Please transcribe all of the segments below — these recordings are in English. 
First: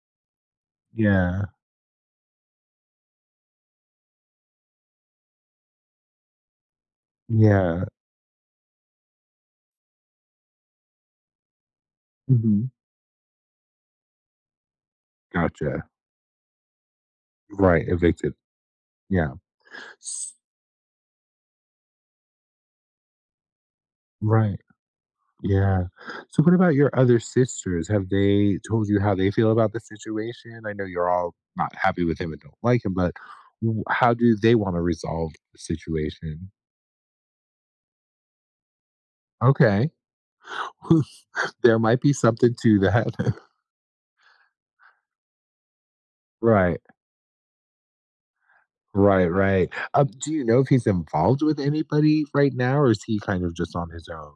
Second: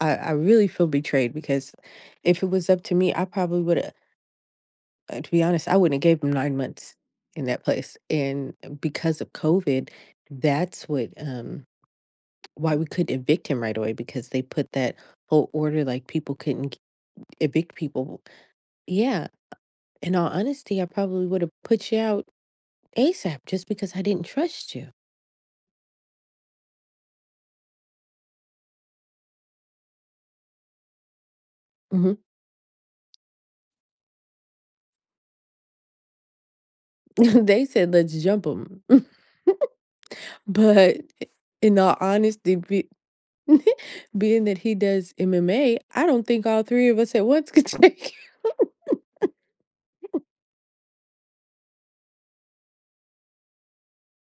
I I really feel betrayed Yeah. because if it was up to me, I probably woulda uh, to be honest, I wouldn't have gave him 9 months in that Yeah. place, and e because of COVID, that's what, um Mhm. why we couldn't evict him right away because they put that whole order Gotcha. like people couldn't k evict Right, people w evicted. Yeah, uh, Yeah. in all S honesty, I probably would have put you out ASAP just because I didn't Right. trust you. Yeah. So, what about your other sisters? Have they told you how they feel about the situation? I know you're all not happy with Mhm. him and don't like him, but w how do they wanna resolve the situation? They said let's jump 'em. Okay. But i Who's there in all might be something honesty, to be that. being that he does MMA, I don't think all Right. 3 of us at once could take Right, right. Um, him. do you know if he's involved with anybody right now or is he kind of just on his own?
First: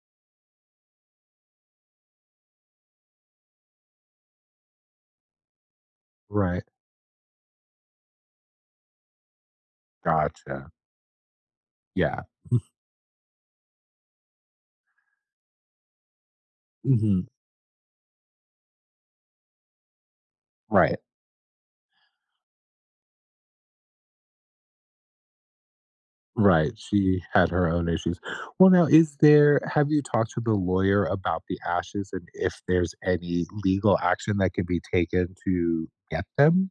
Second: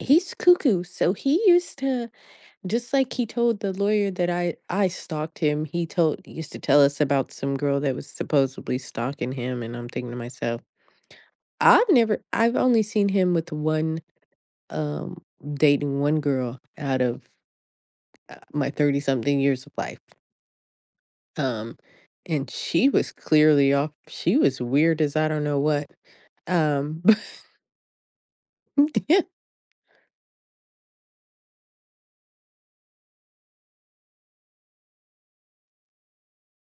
He's cuckoo. So he used to just like he told the lawyer that I I stalked him, he told he used to Right. tell us about some girl that was supposedly stalking him, and I'm thinking to myself, Gotcha. I've never Yeah. I've only seen him with 1, um dating 1 girl out Mhm. of uh, my thirty-something years of life. Right. Um, and she was clearly off, she was weird as I don't know what. Right. Um, bu She had her own issues. Well, now is there have you talked to the lawyer about the ashes and if there's any legal action that could be taken to get them?